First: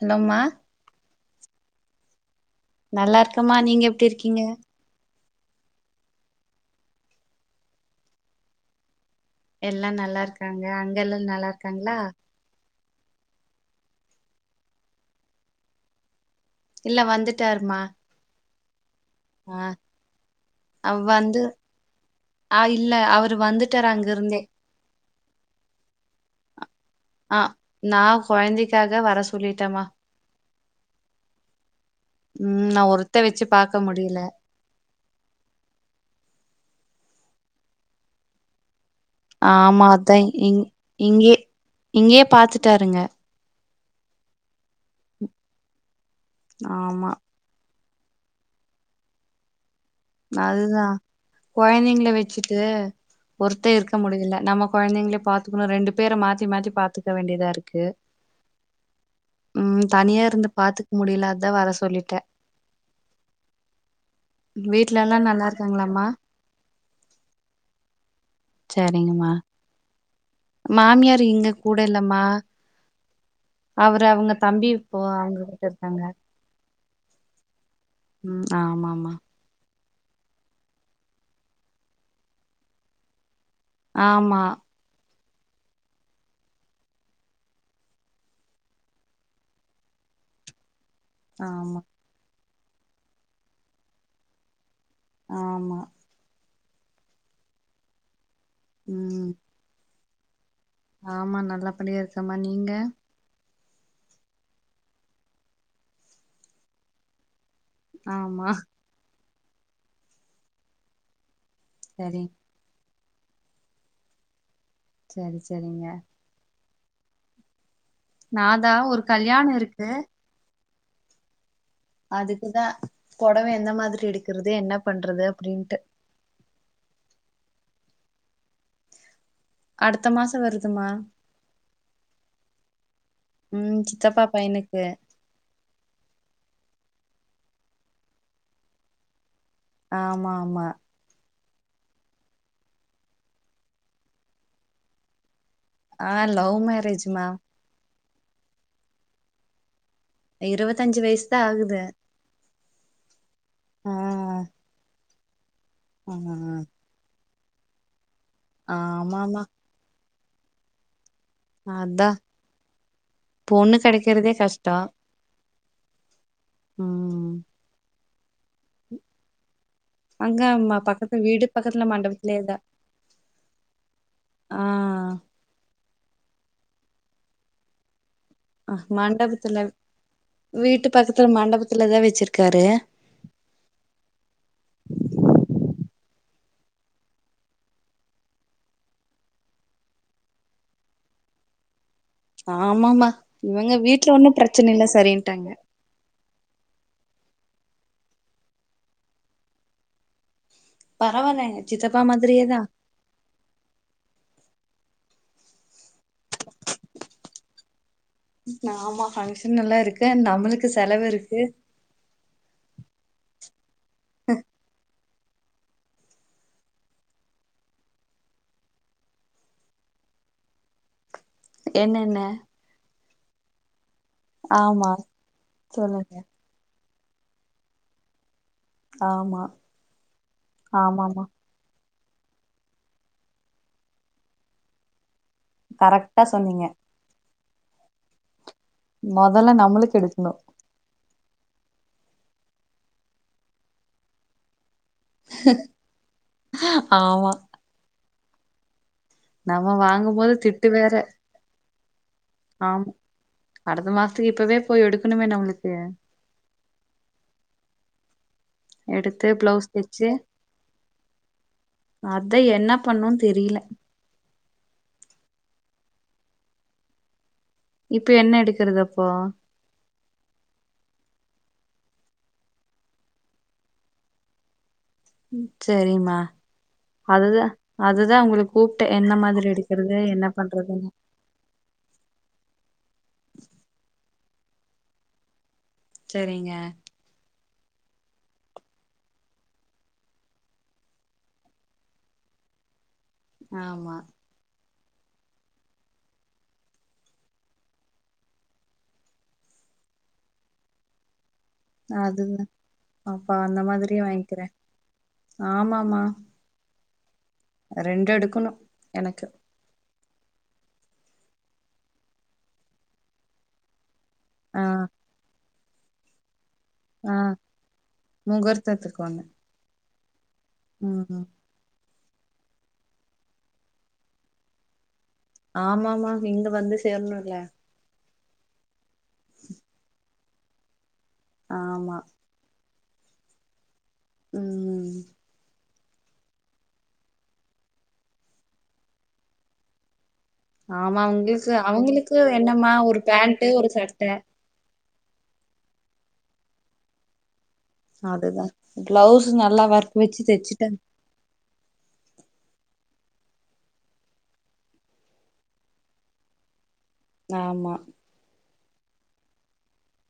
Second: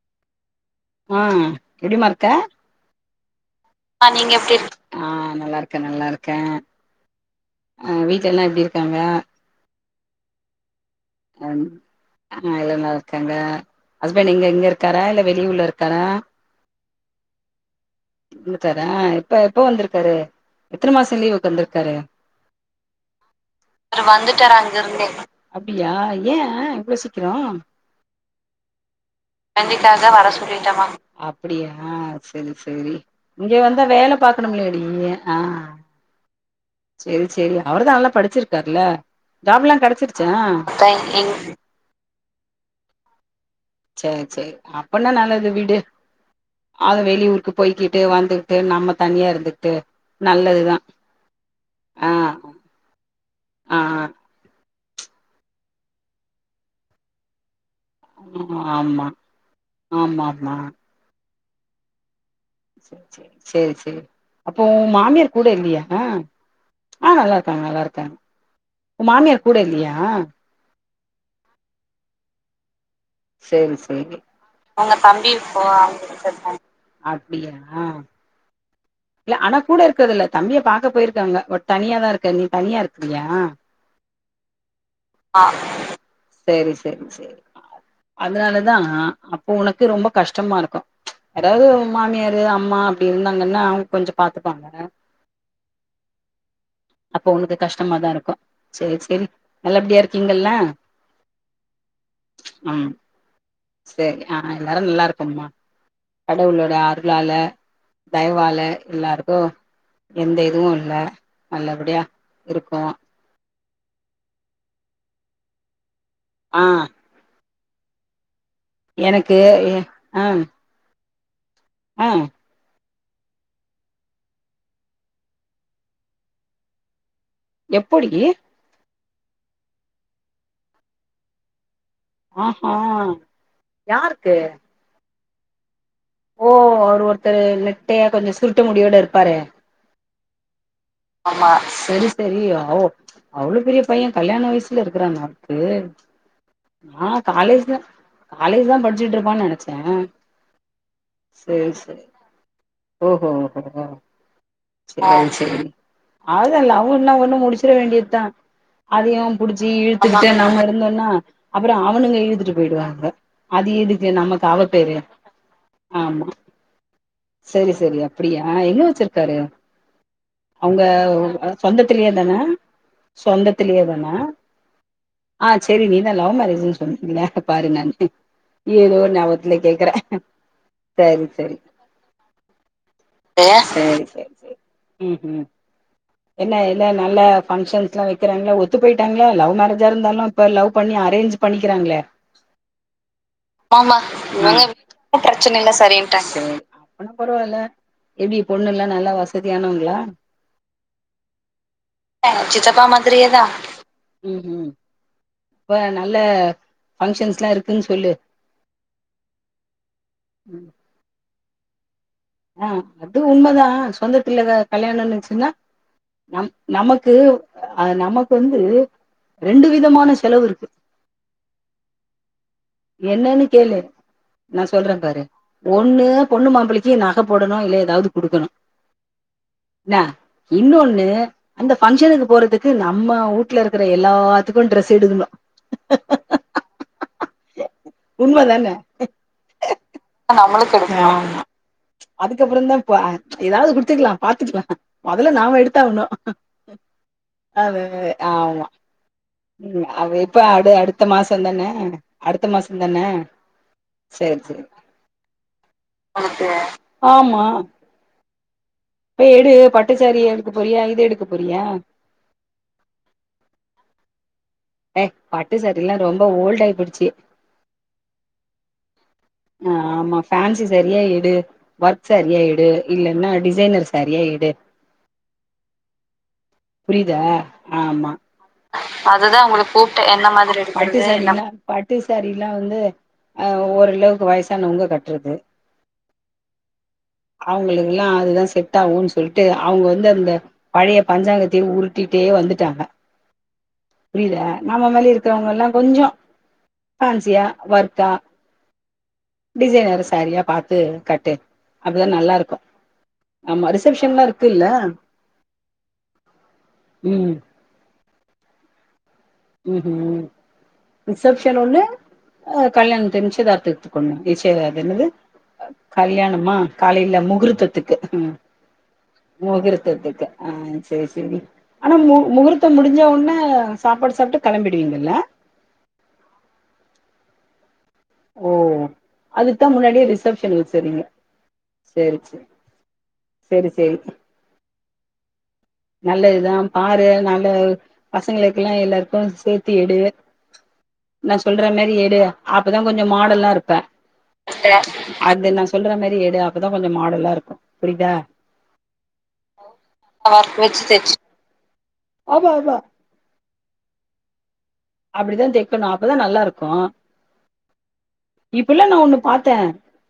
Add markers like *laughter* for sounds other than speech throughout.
ஹலோம்மா ஆஹ் எப்டிம்மா இருக்க நல்லா இருக்கமா நீங்க ஆ எப்படி இருக்கீங்க எப்டி இருக் ஆ நல்லா இருக்கே நல்லா இருக்கே ஆஹ வீட்லல்லாம் எப்டி இருக்காங்க எல்லாம் நல்லா இருக்காங்க அங் அங்கெல்லாம் ஆ நல்லா இருக்காங்களா எல்லா நல்லா இருக்காங்க ஹஸ்பண்ட் இங்க இங்க இருக்காரா இல்ல வெளியூர்ல இருக்காரா இல்ல வந்துட்டாருமா வந்துட்டார் ஹா எப்ப எப்ப ஆ வந்திருக்காரு எத்தன அவ மாச வந்து லீவுக்கு வந்திருக்காரு ஆ இல்ல அவரு வந்துட்டாரு அங்க இருந்தே வந்துட்டார் அங்கருந்தே அப்டியா ஏன் ஆஹ் நான் கொழந்தைக்காக வர சொல்லிட்டேமா அப்படியா ஆஹ் சரி ச ம் நா சரி ஒருத்த வச்சு இங்க பாக்க வந்தா வேல முடியல பாக்கணும்முல்லடி ஆஹ் செரி செரி அவருதா நல்லா படிச்சிருக்காருல ஆமா அத்தை இ எங்க இங்கயே இங்கயே பாத்துட்டாருங்க சேர் சேர் ஆ அப்பனா நல்லது விடு அது ஆமா வெளியூருக்கு போய்க்கி கிட்டு வந்துகிட்டு நம்ம தனியா இருந்துட்டு அதுதான் கொழந்தைங்கள ஆ வச்சுட்டு ஒருத்தே ஆ இருக்க முடியல நம கொழந்தைங்கள பாத்துக்கணும் ரெண்டு பேர மாத்தி மாத்தி பாத்துக்க வேண்டியதா இருக்கு ஆமா கு ம் தனியா இருந்து ஆமாமா பாத்துக்க முடில அதான் வர சொல்லிட்டே சரி சரி சேர் சேர் அப்போ வீட்ல எல்லா மாமியார் நல்லா கூட இல்லயா இருக்காங்களாமா ஆஹ் நல்லாருக்காங்க நல்லாருக்காங்க உன் சரிங்கம்மா மாமியார் கூட இல்லயா யா மாமியார் இங்க கூட இல்லமா சேரி சேரி அவங்க கிட்ட இருக்காங்க அப்டியா ம் ஆமாமா இல்ல ஆனா கூட இருக்கதல்ல தம்பிய பாக்க போயிருக்காங்க பட் தனியாதான் இருக்க நீ தனியா இருக்கியா ஆமா சரி சரி சரி அதனாலதான் அப்போ உனக்கு ரொம்ப கஷ்டமா இருக்கும் ச் எதாவது ஆமா ஒ மாமியாரு ரு அம்மா அப்டி இருந்தாங்கன்னா கொஞ்சம் பாத்துப்பாங்க ஆமா அப்போ உனக்கு கஷ்டமாதான் இருக்கும் சரி சரி ம் நல்லபடியா இருக் கீங்கள்ள ஆமா நல்ல படியா இருக்கமா நீங்க சரி ஆஹ் எல்லாரும் நல்லாருக்கம்மா கடவுளோட அருளால ஆமா தயவால எல்லாருக் கு எந்த இதுவும் இல்ல நல்லபடியா சரி இருக்கோம் செரி செரிங்க ஆஹ் நாதா ஒரு கல்யாணொ எ- இருக்கு ஆ ஆ அதுக்குதா புடவை எந்த மாதிரி எடுக்கறது என்ன பண்றது அப்படின்ட்டு எப்புடி அடுத்த மாசோ வருதுமா ஆ ஆஹ் உம் சித்தப்பா பையனுக்கு ஓ அவர் ஒருத்தர் நெட்டையா கொஞ்சோ சுருட்ட முடியோட இருப்பாரே ஆமாமா ஆமா சரி சரி ஓ அவ்ளோ பெரிய பையன் கல்யாண வயசுல இருக்கிறானா க்கு ஆ லவ் ஆஹ் மேரேஜ்மா காலேஜ்தா காலேஜ்தா படிச்சிட்டு இருப்பான்னு நெனைச்ச இருவத்தஞ்சு வயசுதா ஆகுது ஓஹோ *unintelligible* ஆ ஆஹ் செரி அதெல்லா ஆ லவ்னா ஒன்னு முடிச் முடிச்சிற வேண்டியதுதா அதையும் ஆமாமா புடிச்சு இழு கிட்ட நாம இருந்தோனா அப்புறோ அதா அவனுங்க இழுத்திட்டு போயிடுவாங்க அது பொண்ணு எதுக்கு கெடைக்கிறதே நமக்கு அவ கஷ்டோ பேரு ஆமா ம் செரி செரி அப்படியா எங்க வெச்சிருக்காரு அங்க ம அவுங்க பக்கத்து வீடு பக்கத்துல சொந்தத்திலயேதானா மண்டபத்துலேதா சொந்தத்திலயேதானா ஆ ஆ செரி நீ லவ் மேரேஜ்ன்னு சொன்னீங்க பாரு நன்றி அஹ மண்டபத்துல வீட்டு பக்கத்துல மண்டபத்துலதா வச்சிருக் *unintelligible* சரி சரி சரி ஹ்ம் ஹ்ம் என்ன என்ன நல்லா பங்க்ஷன்ஸ்ல்லா வெக்கிறாங்களா ஒத்து போயிட்டாங்களா லவ் மேரேஜா இருந்தாலு இப்ப லவ் பண்ணி அரேஞ்ச் பண்ணிக்கராங்களே ஆமாமா இவங்க வீட்ல ஒன்னு இவங்க பிரச்சனை இல்ல வீட்ல சரின்டாங்க பிரச்சன இல்ல சரின்ட்டாங்க அப்பனா பரவால்ல எப்டி பொண்ணு எல்லா நல்லா வசதியானவங்களா பரவால்லங்க சித்தப்பா மாதிரியேதா சித்தப்பா மாதிரியேதா உம் ம் இப்ப நல்ல ஃபங்க்ஷன்ஸ்ல்லா இருக்குன்னு சொல்லு ஆமா ஃபங்க்ஷனெல்லா இருக்கு நம்ளுக்கு செலவுருக்கு ஆஹ் அது உண்மதா சொந்தத்துல எதாது கல்யாணம்வச்சுக் ன்ன இல்ல நா நமக்கு நமக்கு வந்து ரெண்டு விதமான செலவு இருக்கு என்னென்ன என்னன்னு கேளு நா ஆமா சொல்றே பாரு ஒண்ணு சொல்லுங்க பொண்ணு மாப்பிள்ள இல்ல நக போடணு இல்ல ஏதாவது குடுக்கணு ஆமா இன்ன இன்னொன்னு ஆமாமா அந்த ஃபங்சனுக்கு போறதுக்கு நம்ம வூட்ல இருக்குற எல்லாத்துக்கு டிரஸ் எடுக்கணு கரெக்டா சொன்னீங்க உண்ம தாங்க மொதல்ல நம்மளுக்கு எடுக்கணு ஆமா நம்மளு எடுக்கணு அதுக்கப்பறந்தா ப ஏதாவது குடுத்துக்கலா பாத்துக்கலா மொதல்ல நாம எடுத்து தரணு ஆமா அது ஆமா நம்ம உம் அவ வாங்கும் போது இப்ப திட்டு அடு வேற அடுத்த மாச தான அடுத்த ஆமா மாசந்தான அடுத்த மாசத்துக்கு சரி இப்பவே சரி போய் எடுக்கணுமே நம்மளுக்கு அப்டியா ஆமா இப்ப எடுத்து எடு பிளவுஸ் பட்டு தச்சு சாரீ எடுக்க போறியா இது எடுக்க போறியா அத என்ன பண்ணு தெரியல ஏ பட்டு சாரில்லா ரொம்ப ஓல்ட் ஆயி போய்டுச்சு இப்ப என்ன எடுக்கறது அப்போ ஆமா ஃபேன்சிசாரியா எ டு வொர்க் சாரியா எடு இல்லன்னா டிசைனர் சாரியா எடு சரிமா புரியுதா அதுதா அதுதா உங்களுக் கூப்பிட்ட என்ன மாதிரி எடு பூட்டு என மாதிரி எடுக்குறது பட்டுச பட்டுசாரிலாம் ஆஹ் வந்து ஒ ளவுக்கு வயசானவங்க கட்டுறது சரிங்க அவங்களுக்குல்லா அதுதா செட் ஆகும்ன்னு சொல்லிட்டு அவங்க வந்து அந்த பழைய பஞ்சாங்கத்தயே உருட்டிட்டே வந்துட்டாங்க ஆமா புரியுதா நம்ம மேலே இருக்கறவங்கல்லா கொஞ்ச பான்சியா வர்க்கா டிசைனர சாரியா பா்த்து கட்டு அப்பதா நல்லா அதுதா இருக்கு அப்ப அந்த ஆமா மாதிரியே ரிசப்ஷன்லா வாங்கிக்கிறே இருக்குல்ல ஆமாம உம் ரெண்டு எடுக்கணு எனக் உம் உம் ரிசப்ஷன்கு ஒன்னு ஆஹ் கல்யாண நிச்சயதார்த்தத்திற்கு ஒன்னு ஆ ஈசியாதா என்னது கல்யாணமா ஆ காலையில முகூர்த்தத்துக்கு முகூர்த்தத்துக்கு ஒண்ணு முகூர்த் த்தத்துக்கு ஆஹ் சேர் ம் சேரி ஆனா மு முகூர்த்தம் முடிஞ்சவுன்னே சாப்பாடு சாப்ட்டு கெளம்பிடுவீங்கல்ல ஆமாமா இங்க வந்து சேர்ணுல ஓ அதுக்குதா முன்னாடியே ரிஸ் சப்ஷன் வச்சர்ரிங்க ஆமா செரி செரி உஹ்ம் நல்லதுதா பாரு நல்ல பசங்களுக்கெல்லா எல்லார்க்கு சேத்தி எடு ஆமா நா உங்குளுக்கு சொல்ற மாரி அவுங்களுக்கு எடு என்னமா அப்பதா ஒரு கொஞ்சோ மாடலா பேண்ட்டு ஒரு இருப்ப சட்ட அது நாசொல்ற மரி எடு அப்பதா கொஞ்சோ மாடலாருக்கோ அதுதா பளவ்ஸ் நல்லா வர்க் வெச்சு தெச்சுட்டா தெச் ஆமா ஆமா அப்டிதா தெக்கணு அப்பதா நல்லாயிர்க்கோ ஆமா இப்பல்லா நா ஒன்னு பாத்தே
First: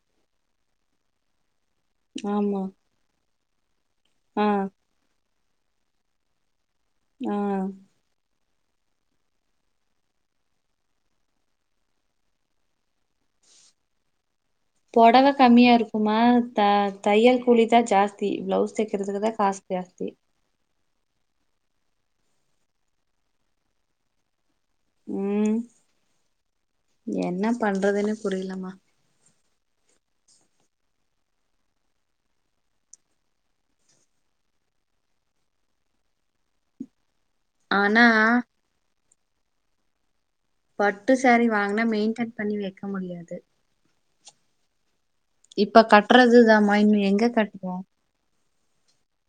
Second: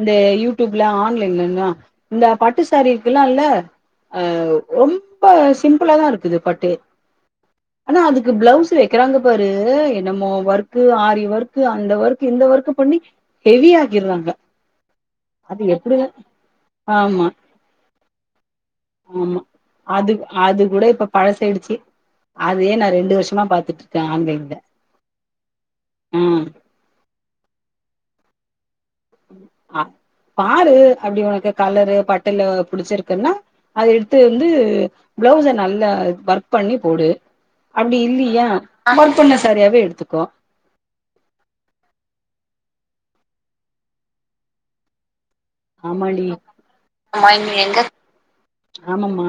இந்த யூடியூப்ல ஆன்லைன்லன் தா இந்த ஆமா பட்டு சேரீ இருக்குல்லா இல்ல ஆ அஹ் ரொம்ப ஸ் சிம்பளா தா இருக்குது பட்டு ஆ ஆனா அதுக்கு ப்ளவுஸ் தெக்றாங்க பாரு என்னமோ வர்க்கு ஆரி வர்க்கு அந்த வர்க்கு இந்த வர்க்கு பண்ணி ஹெவி ஆக்கிர்றாங்க பொடவ கம்மியா இருக்குமா த ஆமா தையல் கூலி தா ஜாஸ்தி பிளவுஸ் தெக்ரதுக்கு தா காஸ் ஜாஸ்தி பழசய்டுச்சு அதுயே நா ரெண்டு வருஷமா பாத்துட்ட கா இந்த ஆன்லைன்ல உம் ஆஹ் என்ன பண்றதுன்னு புரிலமா பா பாரு அப்டி உனக்கு கலரு பட்டுல புடிச்சிருக்குன்னா அது எடுத்து வந்து பிளவுஸ நல்லா வர்க் பண்ணி போடு அப்டி ஆனா இல்லியா பொண்ண சரியாவே எடுத்துக்கோ பட்டு சாரீ வாங்னா மெய்ன்டென் பண்ணி வெக்க முடியாது இப்ப ஆமான்டி கட்டுறதுதாமா இன்னு எங்க கட்டுவோ ஆமமா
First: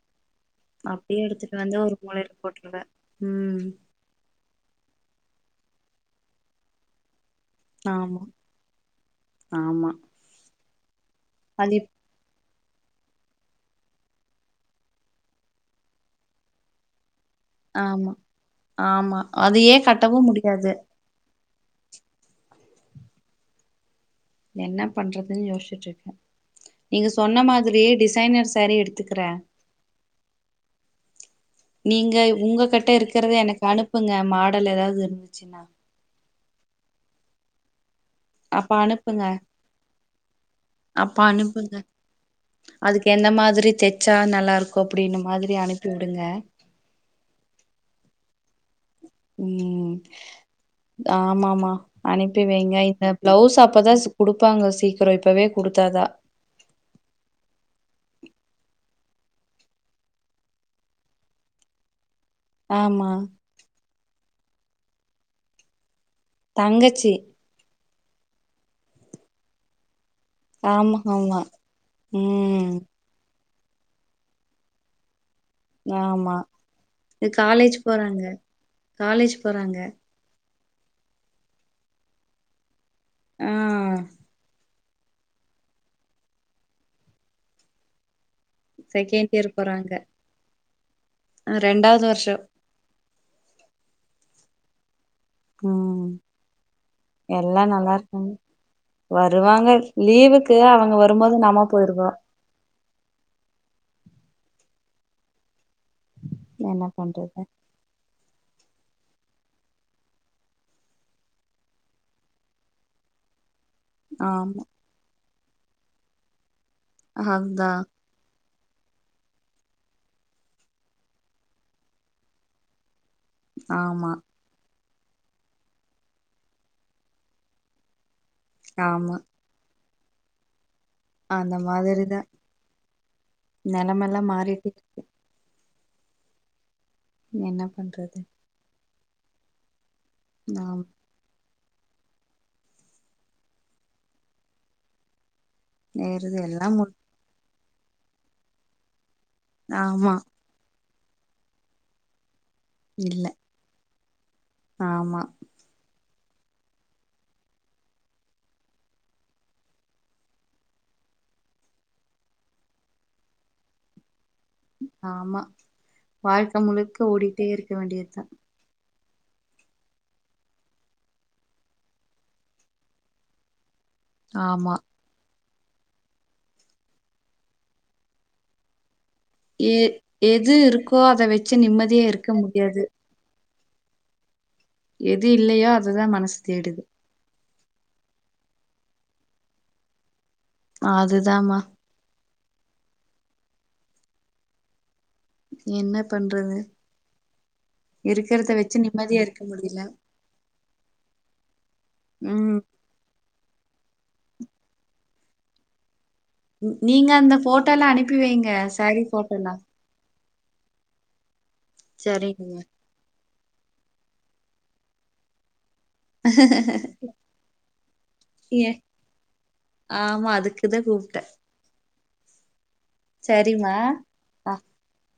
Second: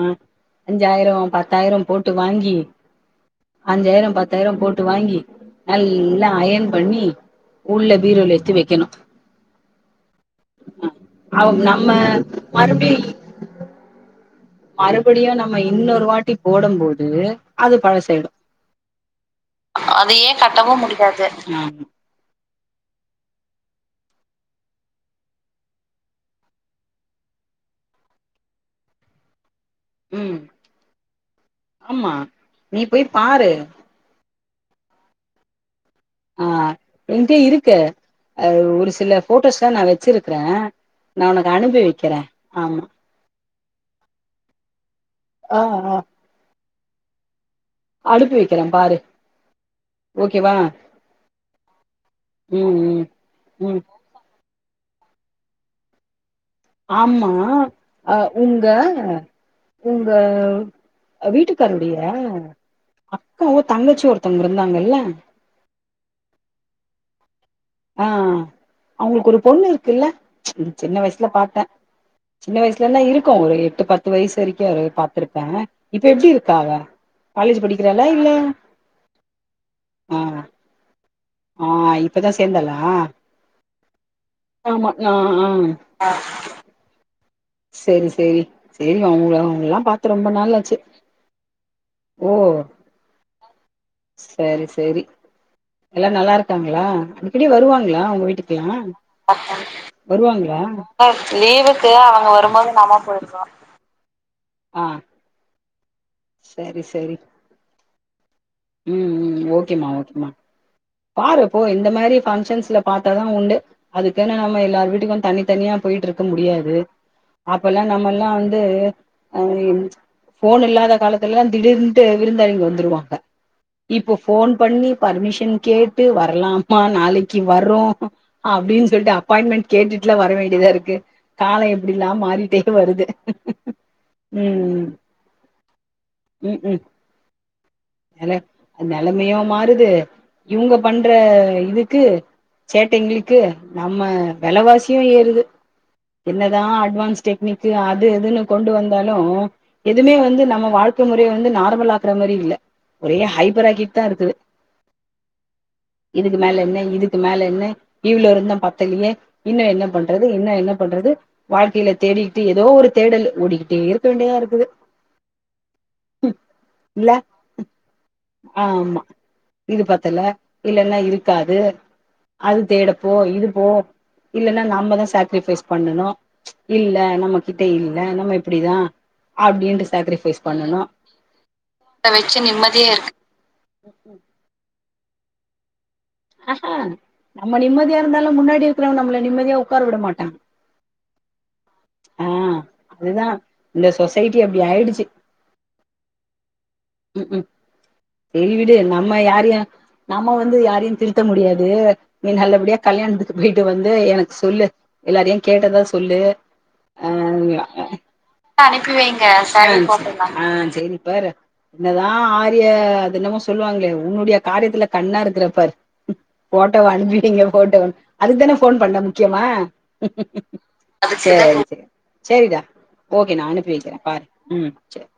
அஞ்சாய்ரோ அப்டியே எடுத்துட்டு வந்து பத்தாய்ரோ ஒரு போட்டு மூலையில வாங்கி போட்டுருவே ம் அஞ்சாய்ரோ பத்தாய்ரோ போட்டு வாங்கி நல்லா அயன் பண்ணி உள்ளே ஆமா பீரோல எத்து வெக்கனு ஆமா அவுங்க அது நம்ம இப் மறுபடி மறுபடியு நம்ம இன்னொரு வாட்டி போடும் போது அது ஆமா பழசாயிடு ஆமா அதையே கட்டவும் முடியாது உம் என்ன பண்றதுன்னு யோசிச்சுட்டு இருக்கே நீங்க சொன்ன மாரியே டிசைனர் சேரீ எடுத்துக்கற ம் ஆமா நீங்க உங்க நீ கிட்ட போய் இருக்கறத பாரு எனக்கு அனுப்புங்க மா உடல் ஏதாவது இருந்துச்சுன்னா ஆஹ் ஏன்கிட்ட இருக்கே அ அப்ப ஒரு சில அனுப்புங்க போட்டோஸ்லா நா வெச்சிருக்கற அப்ப நா உனக்கு அனுப்புங்க அனுப்பிவெக்கிறே ஆமா அதுக்கு எந்த மாதிரி தெச்சா நல்லா இருக்கூ கோப்டின்னு மாதிரி ஆ அனுப்பி ஆ விடுங்க அனுப்பி வெக் உம் ஆமா மா அனுப்பி ம் வெயிங்க ம் இந்த பிளவுஸ் ம் அப்பதா குடு தெப்பாங்க சீக்கிரம் இப்பவே குடுத்தா தா ஆமா அஹ உங்க உங்க வீட்டுக்காருடைய ஆமா க அக்காவோ தங்கச்சி ஒருத் ஒருத்தவங்க இருந்தாங்கல்ல தங்கச்சி ஆஹ் அவுங்களுக்கு ஒரு பொண்ணு இருக்குல்ல சின்ன ஆமா வயசுல ஆமா பாத்தே சின்ன ம் வயசுலனா இருக் ஒரு எட்டு பத்து வயசு வரைக்கோ ஒரு பா இருப்பே இப்ப எப்டி ஆமா இருக்க அவ இது காலேஜ் படிக்கிறாளா போறாங்க இல்ல காலேஜ் போறாங்க ஆ ஆ இப்பதா சேந்தாலா ஆ ஆமா நா ஆ சேரி சேரி சேரி செகண்ட் அவுங்க இயர் அவுங்களல்லா போறாங்க பாத்து ரொம்ப நாளாச்சு அ, ரெண்டாவது வருஷோ ஓ சேரி சேரி ம் எல்லா நல்லா இருக்காங்களா அடிக்கடி எல்லா நல்லா வருவாங்களா உங்க இருக்காங்க வீட்டுக்லா வருவாங்க லீவுக்கு வருவாங்களா அவங்க வரும்போது நாம போயிருவோ ஆஹ் என்ன பண்றது உம் உம் ஓகேமா ஓகேமா பாரு போ இந்த மாரி பங்க்ஷன்ஸ்ல பாத்தா தா உண்டு அதுக்கூன்னு நம்ம ஆமா எல்லார் வீட்டுக்கும் தனி தனியா போய்ட்ருக்க முடியாது அதுதா அப்பெல்லா நம்ம எல்லா வந்து து ஆநி இன் ச்ச ஃபோன் இல்லாத காலத்லா திடீர்ன்ட்டு விருந்தாளிங்க வந்துருவாங்க ஆமா இப்போ ஃபோன் பண்ணி பர்மிஷன் கேட்டு வர்லாமா நாளக்கி வற்றோ அப்டின் சொல்ட்டு ஆமா அப்பாயின்மெண்ட் கேட்டுட் ட்லே வரவேண்டிதா இருக் கு அந்த காலோ எப்டிலா மாதிரிதா மாறிட்டே வருது நெலமெல்லா மாறிட்டு ம் ம் ம் என்னப் பண்றது அ நெலமியு மாறுது இவுங்க ஆம் பண்றே இதுக்கு சேட்டே எங்ளுக்கு நம்மே வெலவாசியு ஏறுது நேருது என்னதா எல்லா மு அட்வான்ஸ் டெக்னி து அது இதுன்னு கொண்டு வந்தா இன்னோ எதுமே ஆமா வந்து நம்மே வாழ் து முறையு வந்து நார்மலா ஆக்ற மாரி இல்லே ஒரே இல்ல ஹைபர் ஆக்கிட் இத்தான் இருக்குது ஆமா இதுக்கு மேல என்ன இதுக்கு மேல என்ன இவ்ளோ இருந்தும் பத்தலையே இன்னும் என்ன பண்றது இன்னும் என்ன பண்றது வாழ்க்கையில தேடிக்கிட்டு ஏதோ ஒரு தேடலு ஓடிக்கிட்டே இருக்க வேண்டியதா இருக்கு ஆமா வாழ்க்க முழுக்க இல்ல ஓடிட்டே இருக்க வேண்டியதுதா ஆமா இது பத்தல இல்லென்னா இருக்காது அது தேடப்போ இது போ இல்லெனா ஆமா நம்மதான் சாக்ரிஃபைஸ் பண்ணணும் இல்ல நம்மகிட்ட இல்ல நம்ம இப்படிதான் ஏ எது இருக்கோ அத வச்சு நிம்மதியா அத இருக்க வச்சு முடியாது நிம்மதியா இருக்கு எது இல்லையா அது அதுதான் மனசு ஆஹா தேடுது நம்ம நிம்மதியா இருந்தாலும் முன்னாடி இருக்கிறவன் நம்மல நிம்மதியா உக்கார விடமாட்டான் அதுதாமா ஆ அதுதான் இந்த சொசைட்டி அப்படி ஆயிடுச்சி என்னபண்றது உம் கும் சரி விடு நம்ம நிம்மதியா இருக்க யாரையும் முடியல நம்ம வந்து யாரையும் திருத்த முடியாது நீ ம் நல்லபடியா கல்யாணதுக்கு போய்ட்டு வந்து எனக்கு சொல்லு எல்லாரையும் கேட்டதா சொ சொல்லு ந- நீங்க அந்த ஆஹ் ஃபோட்டோலாம் அனுப்பி வைங்க சாரீ ஃபோட்டோலாம் ஆஹ் சேரிப்பாரு என்னதான் சரிங்க ஆரிய அது என்னமோ சொல்லுவாங்களே உன்னுடைய காரியத்துல கண்ணா இருக்கிறப்பாரு போட்டோவ அனுப்பிவைங்க போட்டோனு அதுக்குதான ஏ போன் பண்ண முக்கியமா ஆமா அதுக்குதான் அ கூப்ட்டேன் சேரி சேரி சரிடா ஓகே நான் சரிம்மா அனுப்பி வக்கிறேன் பாரு ஆ ம் சேர்